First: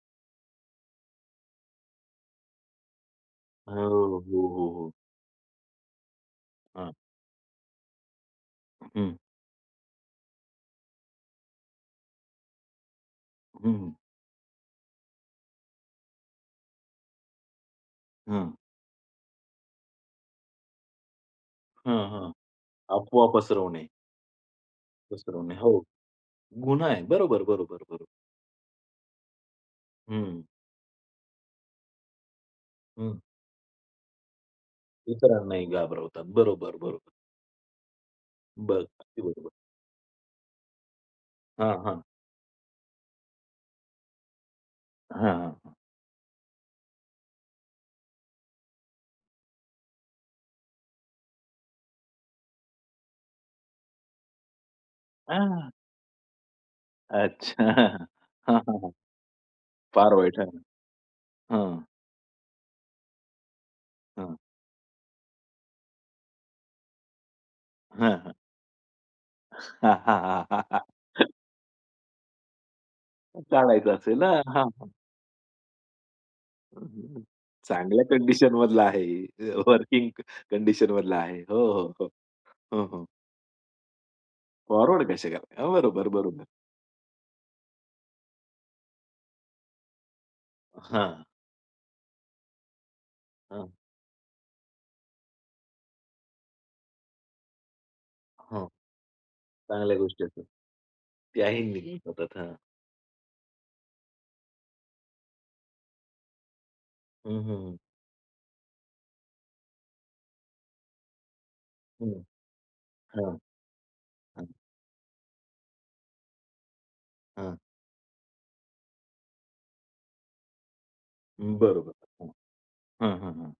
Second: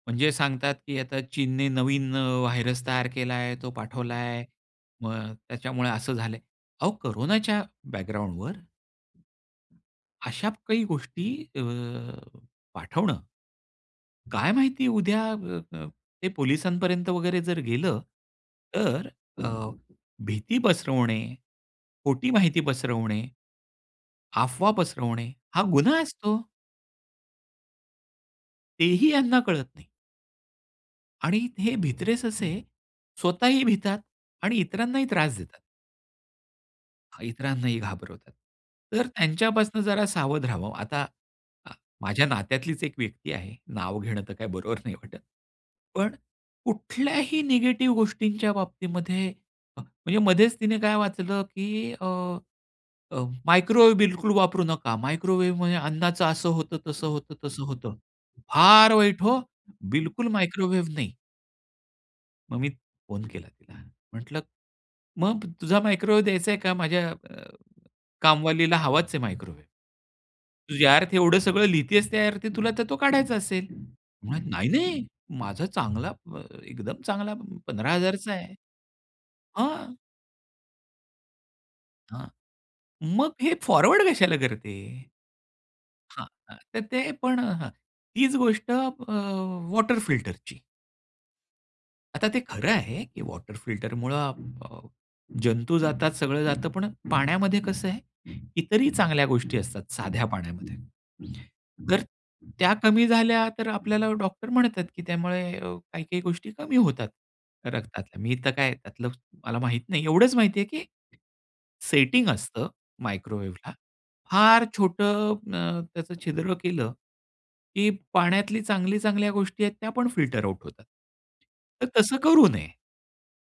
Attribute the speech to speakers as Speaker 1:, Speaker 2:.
Speaker 1: म्हणजे सांगतात की आता चीनने नवीन अ, व्हायरस तयार केला आहे. तो
Speaker 2: हं, हं, हो.
Speaker 1: पाठवलाय.
Speaker 2: हो, हो, हो.
Speaker 1: मग त्याच्यामुळे असं झालंय. अहो
Speaker 2: हां.
Speaker 1: कोरोनाच्या बॅकग्राऊंडवर.
Speaker 2: हं.
Speaker 1: अशा प काही गोष्टी अ, पाठवणं.
Speaker 2: हं, हं.
Speaker 1: काय माहिती उद्या अ, अ, ते पोलिसांपर्यंत वगैरे जर गेलं.
Speaker 2: हं.
Speaker 1: तर अ, भीती पसरवणे,
Speaker 2: हं,
Speaker 1: खोटी
Speaker 2: हं.
Speaker 1: माहिती पसरवणे,
Speaker 2: अफवा पसरवणे.
Speaker 1: अफवा पसरवणे
Speaker 2: पसरवणे.
Speaker 1: हा
Speaker 2: हो,
Speaker 1: गुन्हा असतो.
Speaker 2: गुन्हा आहे. बरोबर, बरोबर, बरोबर.
Speaker 1: तेही ह्यांना कळत नाही.
Speaker 2: हं.
Speaker 1: आणि हे भित्रे ससे
Speaker 2: हं.
Speaker 1: स्वतःही भितात आणि इतरांनाही त्रास देतात.
Speaker 2: इतरांनाही घाबरवतात, बरोबर, बरोबर.
Speaker 1: इतरांनाही घाबरवतात.
Speaker 2: बरं.
Speaker 1: तर
Speaker 2: अगदी बरोबर.
Speaker 1: त्यांच्यापासून जरा सावध राहावं. आता आ,
Speaker 2: हां, हां.
Speaker 1: माझ्या नात्यातलीच एक व्यक्ती आहे. नाव घेणं तर काही बरोबर नाही वाटत.
Speaker 2: हां, हां, हां.
Speaker 1: पण कुठल्याही निगेटिव्ह गोष्टींच्या बाबतीमध्ये म्हणजे मध्येच तिने काय वाचलं, की अ, अ, मायक्रोवेव्ह बिलकुल वापरू नका.
Speaker 2: हां.
Speaker 1: मायक्रोवेव्हमध्ये अन्नाचं असं होतं, तसं होतं,
Speaker 2: अच्छा.
Speaker 1: तसं होतं.
Speaker 2: हां, हां, हां.
Speaker 1: फार वाईट हो,
Speaker 2: फार
Speaker 1: बिलकुल
Speaker 2: वाईट हां,
Speaker 1: मायक्रोवेव्ह नाही.
Speaker 2: हां.
Speaker 1: मग मी फोन केला तिला.
Speaker 2: हां.
Speaker 1: म्हटलं मग, तुझा मायक्रोवेव्ह द्यायचा आहे का माझ्या अ,
Speaker 2: हां, हां.
Speaker 1: कामवालीला? हवाच आहे मायक्रोवेव्ह. तू ज्या अर्थी एवढं सगळं लिहतेस त्या अर्थी तुला तर तो काढायचा असेल.
Speaker 2: काढायचं असेल ना.
Speaker 1: म्हणाली,
Speaker 2: हां, हां.
Speaker 1: "नाही-नाही माझा चांगला एकदम चांगला पंधरा
Speaker 2: चांगल्या
Speaker 1: हजार चा आहे."
Speaker 2: कंडिशनमधला आहे.
Speaker 1: हां.
Speaker 2: वर्किंग कंडिशनमधला आहे. हो, हो, हो.
Speaker 1: हां.
Speaker 2: हं, हं.
Speaker 1: "मग हे फॉरवर्ड कशाला करते?"
Speaker 2: फॉरवर्ड कसे करता? बरोबर,
Speaker 1: हां,
Speaker 2: बरोबर.
Speaker 1: हां. तर ते पण हं, तीच गोष्ट अ, वॉटर फिल्टरची.
Speaker 2: हां.
Speaker 1: आता ते खरं आहे की वॉटर
Speaker 2: हां.
Speaker 1: फिल्टरमुळं अ, जंतू जातात, सगळं जातं. पण पाण्यामध्ये कसं आहे?
Speaker 2: हं.
Speaker 1: इतरही चांगल्या गोष्टी असतात
Speaker 2: चांगल्या गोष्टी
Speaker 1: साध्या
Speaker 2: असतात.
Speaker 1: पाण्यामध्ये.
Speaker 2: त्याही निघून
Speaker 1: तर
Speaker 2: जातात, हां.
Speaker 1: त्या कमी झाल्या तर आपल्याला डॉक्टर म्हणतात की त्यामुळे अ, काही-काही गोष्टी कमी होतात
Speaker 2: हं, हं, हं.
Speaker 1: रक्तातल्या. मी तर काय आहे त्यातलं मला माहीत नाही. एवढंच माहिती आहे, की
Speaker 2: हं.
Speaker 1: सेटिंग असतं
Speaker 2: हां.
Speaker 1: मायक्रोवेव्हला.
Speaker 2: हं.
Speaker 1: फार छोटं अं, त्याचं छिद्र केलं,
Speaker 2: हां.
Speaker 1: की पाण्यातली चांगली चांगल्या गोष्टी आहेत त्या पण फिल्टर आउट होतात.
Speaker 2: अ,
Speaker 1: तर
Speaker 2: बरोबर
Speaker 1: तसं
Speaker 2: हं.
Speaker 1: करू नये.
Speaker 2: हं, हं, हं.